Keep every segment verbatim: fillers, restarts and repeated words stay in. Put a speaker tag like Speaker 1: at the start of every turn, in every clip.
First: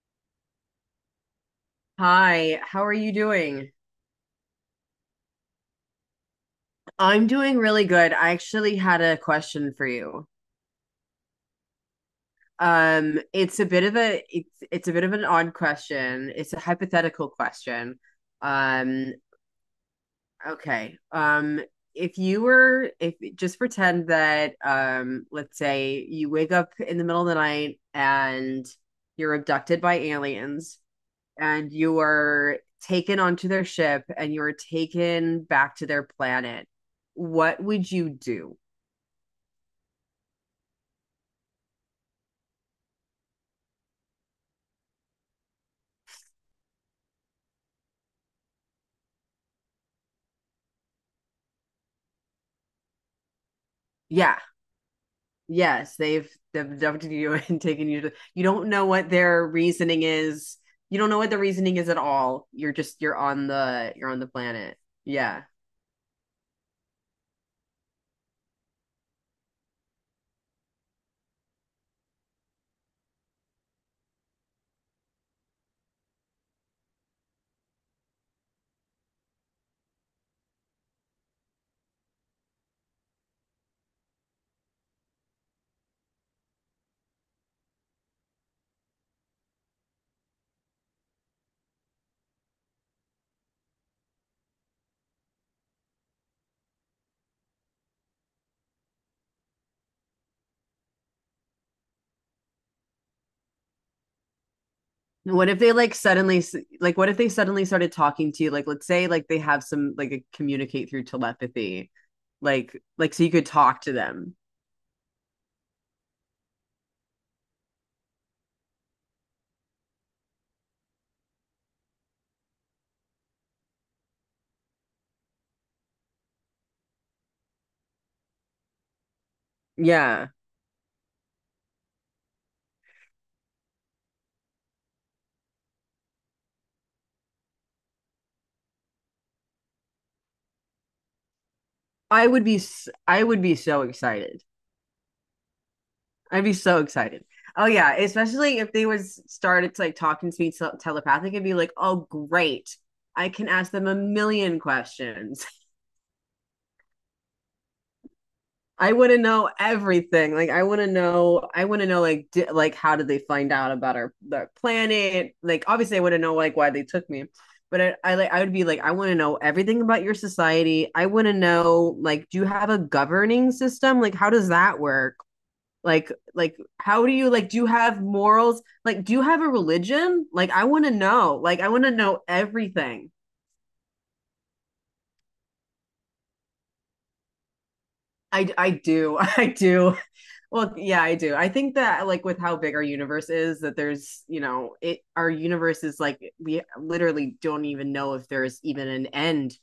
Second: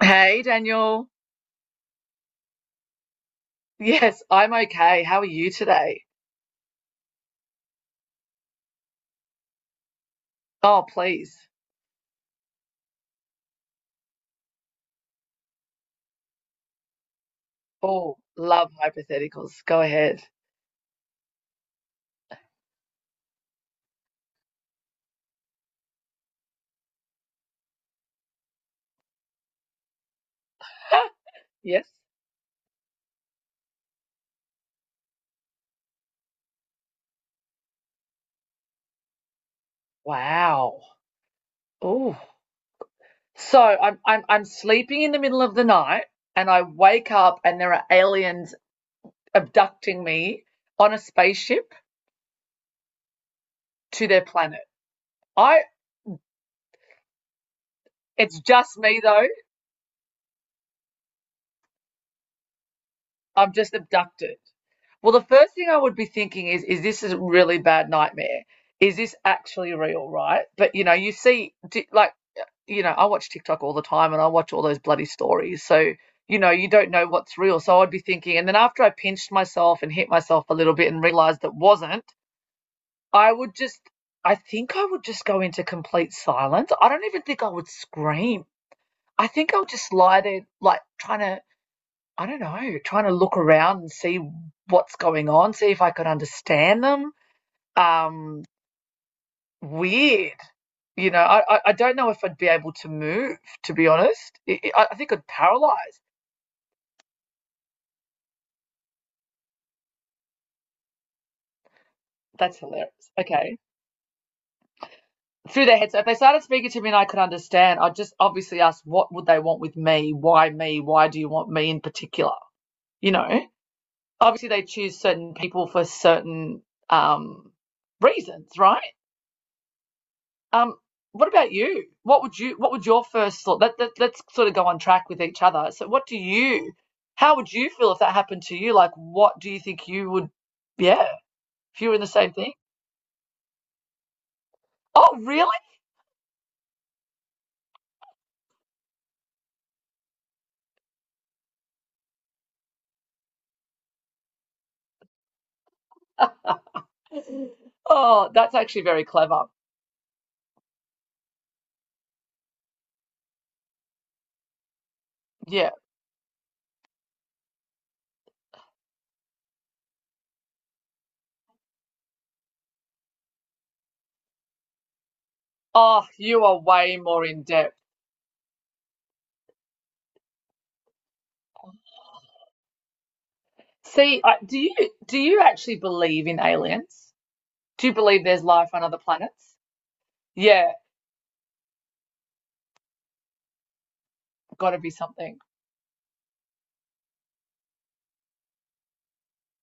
Speaker 1: Hey, Daniel.
Speaker 2: Hi, how are you doing?
Speaker 1: Yes, I'm okay. How are you today?
Speaker 2: I'm doing really good. I actually had a question for you.
Speaker 1: Oh, please.
Speaker 2: Um, it's a bit of a it's it's a bit of an odd question. It's a hypothetical question.
Speaker 1: Oh, love
Speaker 2: Um,
Speaker 1: hypotheticals. Go ahead.
Speaker 2: okay. Um, if you were if just pretend that um, let's say you wake up in the middle of the night and you're abducted by aliens. And
Speaker 1: Yes.
Speaker 2: you were taken onto their ship and you were taken back to their planet, what would you do?
Speaker 1: Wow. Oh. So I'm I'm I'm sleeping in the middle of the night and I wake up and there are aliens abducting me on a spaceship to their
Speaker 2: Yeah.
Speaker 1: planet. I
Speaker 2: Yes, they've they've abducted you and taken you to
Speaker 1: It's
Speaker 2: you don't
Speaker 1: just
Speaker 2: know
Speaker 1: me
Speaker 2: what
Speaker 1: though.
Speaker 2: their reasoning is. You don't know what the reasoning is at all. You're just you're on
Speaker 1: I'm just
Speaker 2: the you're on the
Speaker 1: abducted.
Speaker 2: planet.
Speaker 1: Well, the
Speaker 2: Yeah.
Speaker 1: first thing I would be thinking is, is this a really bad nightmare? Is this actually real, right? But you know, you see, di- like, you know, I watch TikTok all the time and I watch all those bloody stories. So, you know, you don't know what's real. So I'd be thinking, and then after I pinched myself and hit myself a little bit and realized that wasn't, I would just, I think I would just go into complete silence. I don't even think I would scream. I think I would just lie there, like, trying to I don't know, trying to look around and see what's going on, see if I could understand them. Um, Weird. You know, I, I don't know if I'd be able to move, to be honest. I, I think I'd
Speaker 2: What if they like
Speaker 1: paralyze.
Speaker 2: suddenly like what if they suddenly started talking to you, like, let's say, like, they have some, like, a communicate through telepathy.
Speaker 1: That's
Speaker 2: Like
Speaker 1: hilarious.
Speaker 2: like so you could
Speaker 1: Okay.
Speaker 2: talk to them.
Speaker 1: Through their heads. So if they started speaking to me and I could understand, I'd just obviously ask, what would they want with me? Why me? Why do you want me in particular? You know, obviously they choose certain people for certain um, reasons, right?
Speaker 2: Yeah.
Speaker 1: Um, what about you? What would you? What would your first thought? Let, let Let's sort of go on track with each other. So, what do you? How would you feel if that happened to you? Like, what do you think you would? Yeah, if you were in the
Speaker 2: I
Speaker 1: same
Speaker 2: would
Speaker 1: thing.
Speaker 2: be I would be so excited.
Speaker 1: Oh, really?
Speaker 2: I'd be so excited. Oh yeah, especially if they was started to like talking to me, tel- telepathic, and be like, "Oh great. I can ask them a million questions."
Speaker 1: Oh, that's actually
Speaker 2: I
Speaker 1: very
Speaker 2: want to
Speaker 1: clever.
Speaker 2: know everything. Like, I want to know, I want to know like, di- like how did they find out about our, our planet? Like,
Speaker 1: Yeah.
Speaker 2: obviously, I want to know like why they took me. But I, I like I would be like, I want to know everything about your society. I want to know, like, do you have a governing system? Like, how does that work?
Speaker 1: Oh,
Speaker 2: like
Speaker 1: you
Speaker 2: like
Speaker 1: are way
Speaker 2: how do
Speaker 1: more
Speaker 2: you,
Speaker 1: in
Speaker 2: like, do you
Speaker 1: depth.
Speaker 2: have morals, like, do you have a religion? Like i want to know like i want to know everything.
Speaker 1: See, I, do you do you actually believe in aliens? Do you believe there's
Speaker 2: i
Speaker 1: life
Speaker 2: i
Speaker 1: on other
Speaker 2: do. I
Speaker 1: planets?
Speaker 2: do.
Speaker 1: Yeah,
Speaker 2: Well, yeah, I do. I think that, like, with how big our universe is, that there's, you
Speaker 1: got
Speaker 2: know
Speaker 1: to be
Speaker 2: it our
Speaker 1: something.
Speaker 2: universe is like, we literally don't even know if there's even an end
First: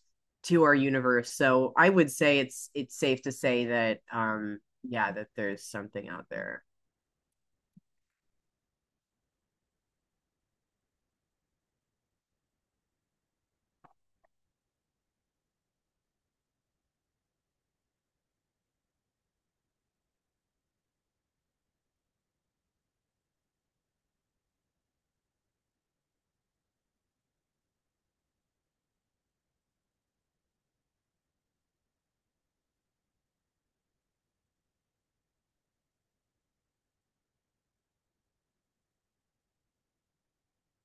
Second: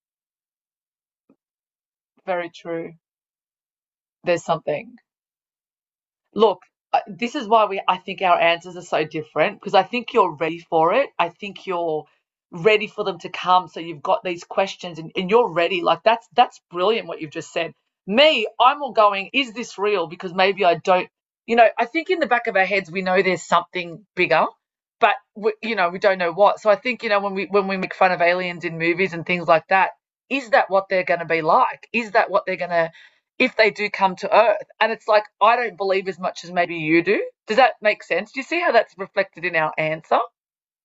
Speaker 2: to our universe. So I would say
Speaker 1: Very
Speaker 2: it's
Speaker 1: true.
Speaker 2: it's safe to say that,
Speaker 1: There's
Speaker 2: um
Speaker 1: something.
Speaker 2: yeah, that there's something out
Speaker 1: Look,
Speaker 2: there.
Speaker 1: uh, this is why we I think our answers are so different because I think you're ready for it. I think you're ready for them to come. So you've got these questions and, and you're ready. Like that's that's brilliant what you've just said. Me, I'm all going, is this real? Because maybe I don't you know, I think in the back of our heads we know there's something bigger, but we, you know, we don't know what. So I think, you know, when we when we make fun of aliens in movies and things like that, is that what they're going to be like? Is that what they're going to if they do come to Earth? And it's like, I don't believe as much as maybe you do. Does that make sense? Do you see how that's reflected in our answer?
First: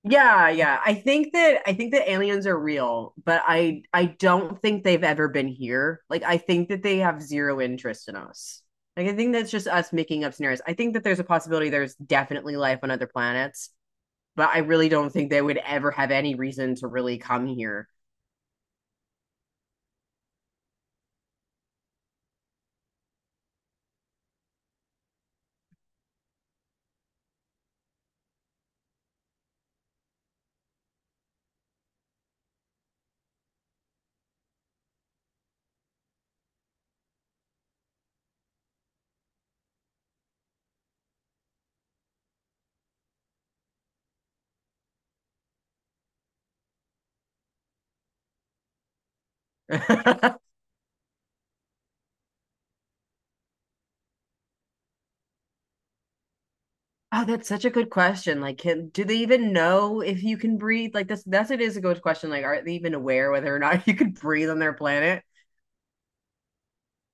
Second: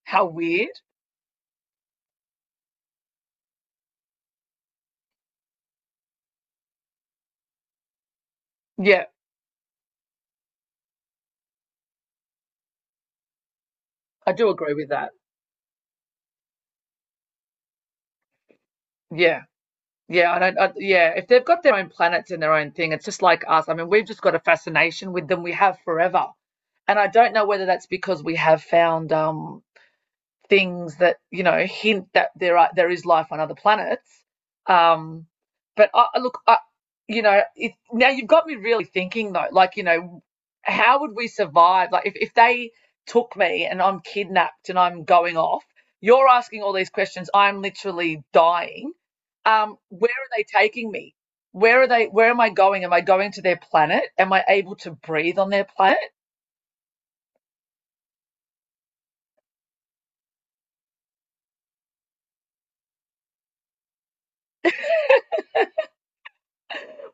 Speaker 1: How
Speaker 2: Yeah,
Speaker 1: weird.
Speaker 2: yeah. I think that I think that aliens are real, but I I don't think they've ever been here. Like, I think that they have zero interest in us.
Speaker 1: Yeah,
Speaker 2: Like, I think that's just us making up scenarios. I think that there's a possibility, there's definitely life on other planets,
Speaker 1: I
Speaker 2: but
Speaker 1: do
Speaker 2: I
Speaker 1: agree
Speaker 2: really
Speaker 1: with
Speaker 2: don't
Speaker 1: that.
Speaker 2: think they would ever have any reason to really come here.
Speaker 1: Yeah. Yeah, I don't, I, yeah, if they've got their own planets and their own thing, it's just like us. I mean, we've just got a fascination with them. We have forever. And I don't know whether that's because we have found um things that you know hint that there are there is life on other planets. Um, but I, look, I, you know, it, now you've got me really thinking though. Like, you know, how would we survive? Like, if if they took me and I'm kidnapped and I'm going off, you're asking all these questions. I'm literally dying. Um, where are they taking me? Where are they? Where am I going? Am I going to their planet? Am I able to breathe on their planet?
Speaker 2: Oh, that's such a good question. Like, can do they even know if you can breathe? Like, that's that's it, is a good question. Like, are they even aware whether or not you could breathe on their planet?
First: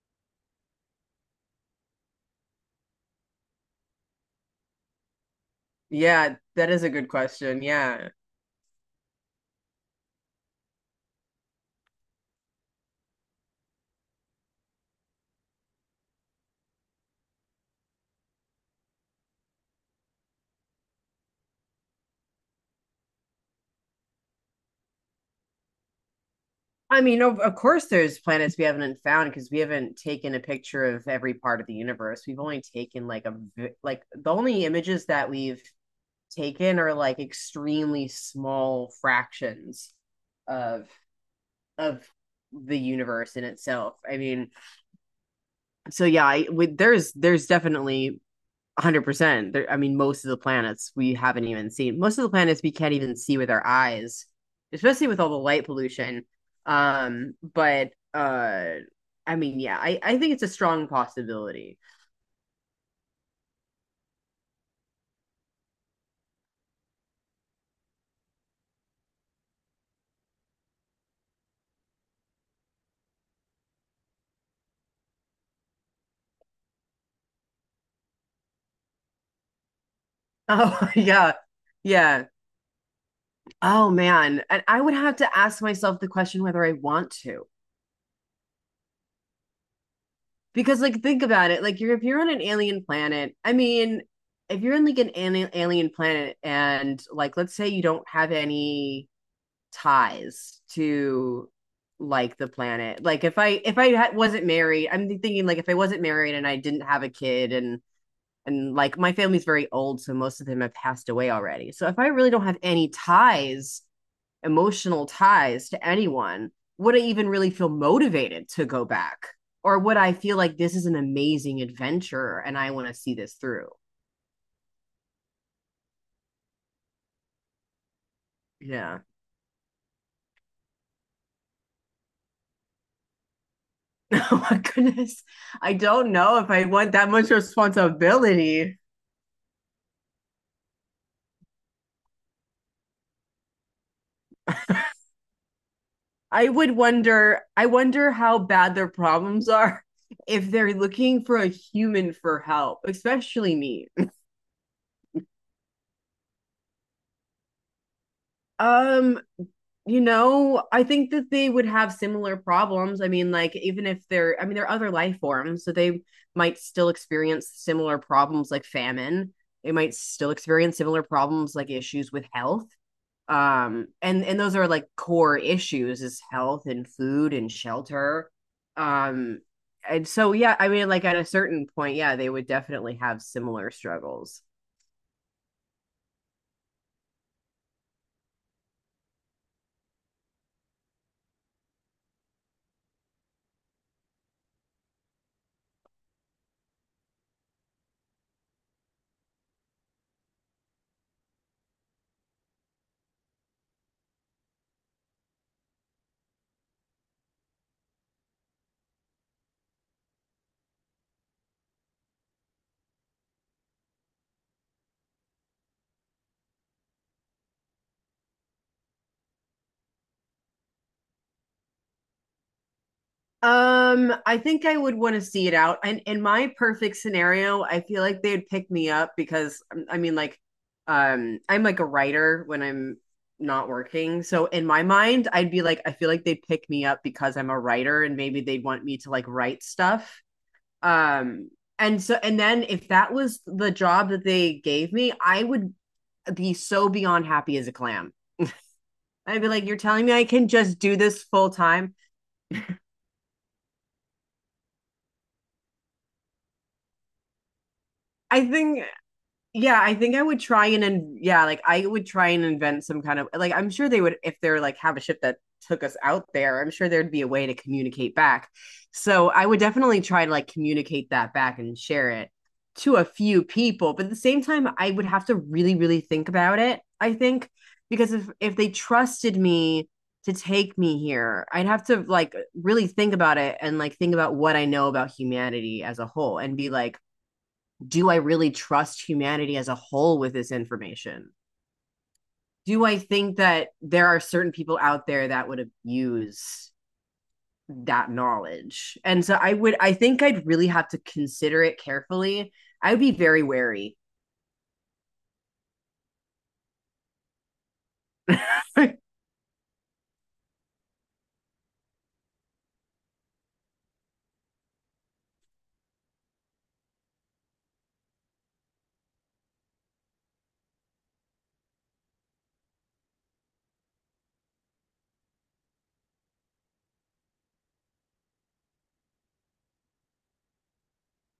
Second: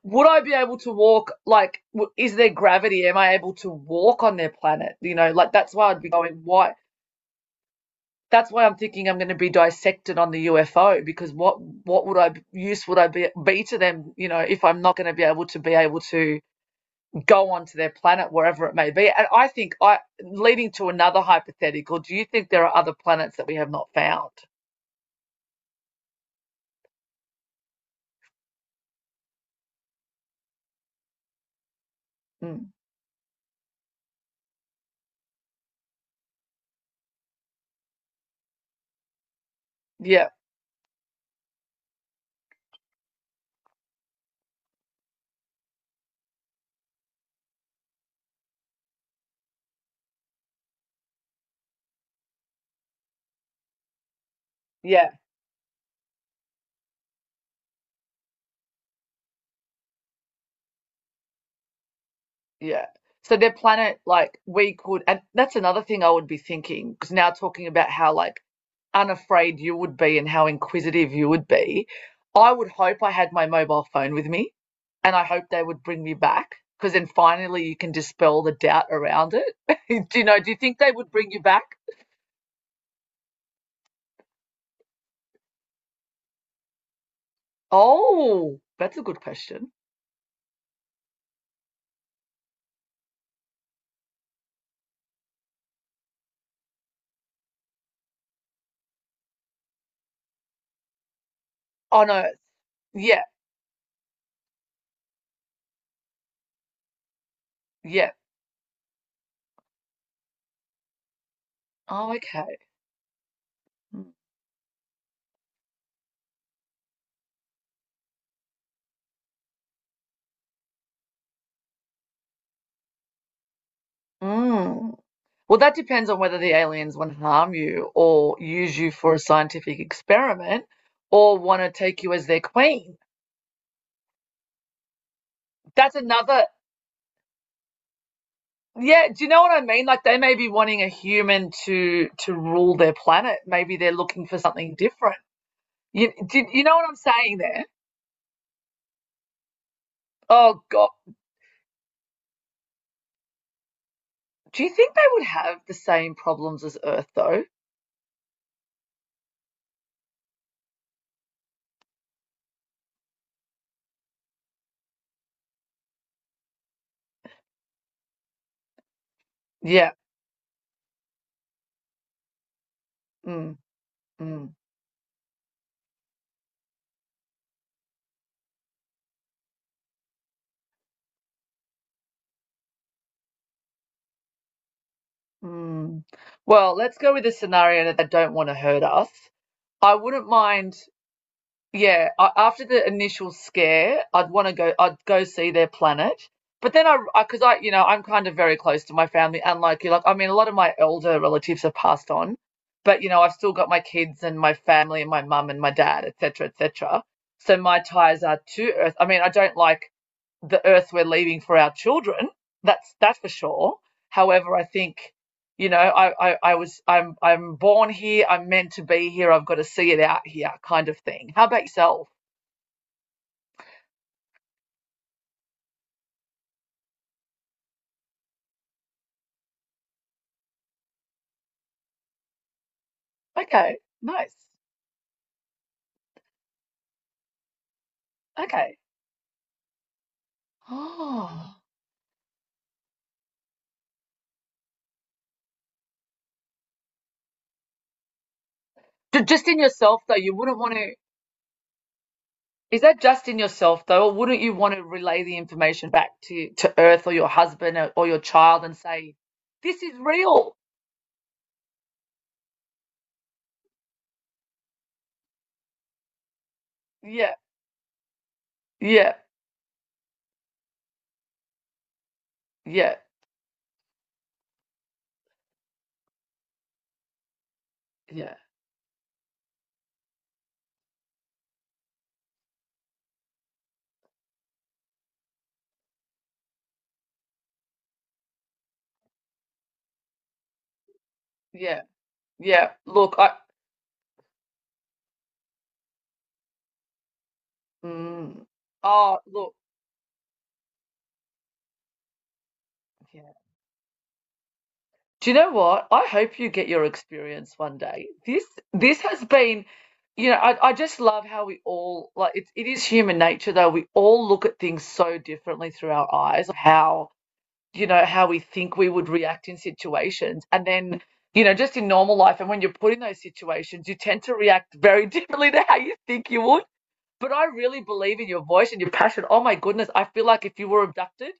Speaker 1: Would I be able to walk? Like, is there gravity? Am I able to walk on their planet? You know, like that's why I'd be
Speaker 2: Yeah,
Speaker 1: going.
Speaker 2: that
Speaker 1: Why?
Speaker 2: is a good question. Yeah.
Speaker 1: That's why I'm thinking I'm going to be dissected on the U F O because what what would I use would I be be to them? You know, if I'm not going to be able to be able to go onto their planet wherever it may be. And I think I leading to another hypothetical. Do you think there are other planets that we have not found?
Speaker 2: I mean, of, of course, there's planets we haven't found because we haven't taken a picture of every part of the universe. We've only
Speaker 1: Mm.
Speaker 2: taken like a v- like the only images that we've taken are like extremely small fractions
Speaker 1: Yeah,
Speaker 2: of of the universe in itself. I mean, so yeah, I would there's there's definitely one hundred percent. There, I mean, most of the planets we haven't even seen. Most of the planets we can't even see with our eyes,
Speaker 1: yeah.
Speaker 2: especially with all the light pollution. Um, but uh, I mean, yeah, I I think it's a strong possibility.
Speaker 1: Yeah. So their planet, like we could, and that's another thing I would be thinking, because now talking about how like unafraid you would be and how inquisitive you would be, I would hope I had my mobile phone with me, and I hope they would bring me back, because then finally you can dispel the doubt around it. Do you know? Do you think
Speaker 2: Oh
Speaker 1: they would bring
Speaker 2: yeah,
Speaker 1: you back?
Speaker 2: yeah. Oh man, and I would have to ask myself the question whether I want to,
Speaker 1: Oh, that's a good question.
Speaker 2: because, like, think about it, like you're if you're on an alien planet. I mean, if you're on like an ali- alien planet, and, like, let's say you don't have any ties to,
Speaker 1: Oh no,
Speaker 2: like, the planet.
Speaker 1: yeah,
Speaker 2: Like, if I if I ha- wasn't married. I'm thinking, like, if I wasn't married and I didn't have a kid, and
Speaker 1: yeah.
Speaker 2: and like my family's very old, so most of them have passed away already. So if I
Speaker 1: Oh,
Speaker 2: really don't
Speaker 1: okay.
Speaker 2: have any ties,
Speaker 1: Mm.
Speaker 2: emotional ties to anyone, would I even really feel motivated to go back? Or would I feel like this is an amazing adventure and I want to see this through?
Speaker 1: Mm. Well, that depends on whether the aliens want to harm you or use you
Speaker 2: Yeah.
Speaker 1: for a scientific experiment or want to take you as their queen.
Speaker 2: Oh my goodness. I
Speaker 1: That's
Speaker 2: don't know
Speaker 1: another.
Speaker 2: if I want that much responsibility.
Speaker 1: Yeah, do you know what I mean? Like they may be wanting a human to to rule their planet. Maybe they're looking for something different. You do,
Speaker 2: I
Speaker 1: you
Speaker 2: would
Speaker 1: know what I'm saying
Speaker 2: wonder,
Speaker 1: there?
Speaker 2: I wonder how bad their problems are if
Speaker 1: Oh
Speaker 2: they're
Speaker 1: God,
Speaker 2: looking for a human for help, especially me.
Speaker 1: do you think they would have the same problems as Earth though?
Speaker 2: Um, you know, I think that they would have similar problems. I mean, like, even if they're, I mean, they're other life forms, so they might still experience similar problems like famine. They
Speaker 1: Yeah.
Speaker 2: might still experience similar problems like issues with health.
Speaker 1: Mm,
Speaker 2: um and and
Speaker 1: mm,
Speaker 2: those are, like, core issues, is health and food and shelter. um and so, yeah, I mean, like, at a certain point, yeah, they would definitely have similar struggles.
Speaker 1: mm. Well, let's go with the scenario that they don't want to hurt us. I wouldn't mind yeah, a- after the initial scare, I'd want to go. I'd go see their planet, but then I, because I, 'cause I, you know, I'm kind of very close to my family, and like you, like I mean, a lot of my elder relatives have passed on, but you know, I've still got my kids and my family and my mum and my dad, et cetera, et cetera. So my ties are to Earth. I mean, I don't like the Earth we're leaving for our children. That's that's for sure. However, I think you know I, I i was, i'm i'm born here, I'm meant to be here, I've got to see it out here kind of thing. How about yourself?
Speaker 2: um I think I would want to see it out, and in my perfect scenario I feel like they'd pick me up because, um, I mean, like, um I'm like a writer when I'm not
Speaker 1: Okay,
Speaker 2: working,
Speaker 1: nice.
Speaker 2: so in my mind I'd be like I feel like they'd pick me up because I'm a writer, and maybe they'd
Speaker 1: Okay.
Speaker 2: want me to, like, write stuff. Um,
Speaker 1: Oh,
Speaker 2: and so, and then if that was the job that they gave me, I would be so beyond happy as a clam. I'd
Speaker 1: just
Speaker 2: be
Speaker 1: in
Speaker 2: like, you're
Speaker 1: yourself
Speaker 2: telling me
Speaker 1: though
Speaker 2: I
Speaker 1: you
Speaker 2: can
Speaker 1: wouldn't want
Speaker 2: just
Speaker 1: to
Speaker 2: do this full time?
Speaker 1: is that just in yourself though or wouldn't you want to relay the information back to to Earth or your husband or, or your
Speaker 2: I
Speaker 1: child and
Speaker 2: think
Speaker 1: say
Speaker 2: Yeah,
Speaker 1: this
Speaker 2: I
Speaker 1: is
Speaker 2: think I would
Speaker 1: real?
Speaker 2: try and in, yeah, like I would try and invent some kind of, like, I'm sure they would, if they're like have a ship that took us out there, I'm sure there'd be a
Speaker 1: Yeah,
Speaker 2: way to communicate back.
Speaker 1: yeah,
Speaker 2: So I would definitely try to, like, communicate that back and share it
Speaker 1: yeah,
Speaker 2: to a few people, but at the same time I would have to really really think about it, I think, because if
Speaker 1: yeah,
Speaker 2: if they trusted me to take me here, I'd have to, like, really think about it, and, like, think about what I know about humanity as a whole and be like, do I really trust humanity as a whole with this information?
Speaker 1: yeah, yeah,
Speaker 2: Do I
Speaker 1: look I.
Speaker 2: think that there are certain people out there that would abuse that
Speaker 1: mm,
Speaker 2: knowledge?
Speaker 1: oh
Speaker 2: And so,
Speaker 1: look.
Speaker 2: I would, I think I'd really have to consider it carefully. I would be
Speaker 1: Yeah.
Speaker 2: very wary.
Speaker 1: Do you know what? I hope you get your experience one day. This this has been, you know, I, I just love how we all like it, it is human nature though. We all look at things so differently through our eyes, how you know, how we think we would react in situations. And then, you know, just in normal life and when you're put in those situations, you tend to react very differently to how you think you would. But I really believe in your voice and your passion. Oh my goodness, I feel like if you were abducted,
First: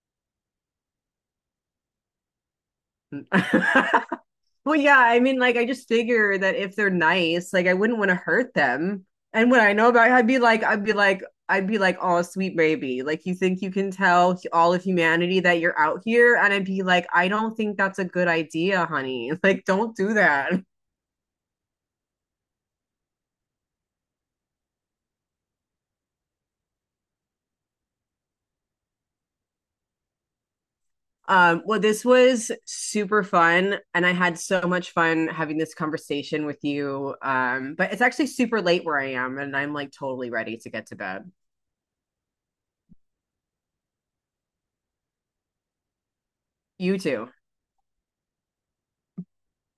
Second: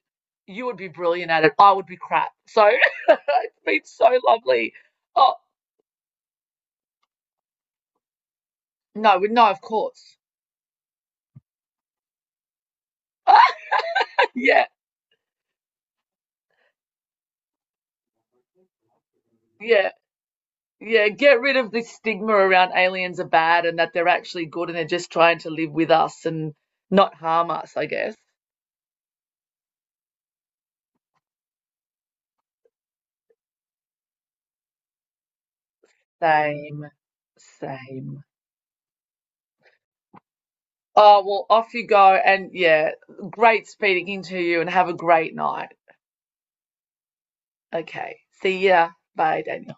Speaker 1: you would be brilliant at it. I would be crap. So it's been so lovely.
Speaker 2: Well, yeah, I
Speaker 1: Oh,
Speaker 2: mean, like, I just figure that if they're nice, like, I wouldn't want to hurt them.
Speaker 1: no, no,
Speaker 2: And what
Speaker 1: of
Speaker 2: I know about it,
Speaker 1: course.
Speaker 2: I'd be like, I'd be like, I'd be like, oh, sweet baby. Like, you think you can tell
Speaker 1: Yeah,
Speaker 2: all of humanity that you're out here? And I'd be like, I don't think that's a good idea, honey. Like,
Speaker 1: yeah,
Speaker 2: don't do that.
Speaker 1: yeah. Get rid of this stigma around aliens are bad and that they're actually good and they're just trying to live with us and not harm us, I guess.
Speaker 2: Um, well, this was super fun, and I had so much fun having this conversation with
Speaker 1: Same,
Speaker 2: you. Um, but it's
Speaker 1: same.
Speaker 2: actually super late where I am, and I'm like totally ready to get to
Speaker 1: Oh,
Speaker 2: bed.
Speaker 1: well, off you go. And yeah, great speaking to you and have a great night.
Speaker 2: You too.
Speaker 1: Okay. See ya. Bye, Daniel.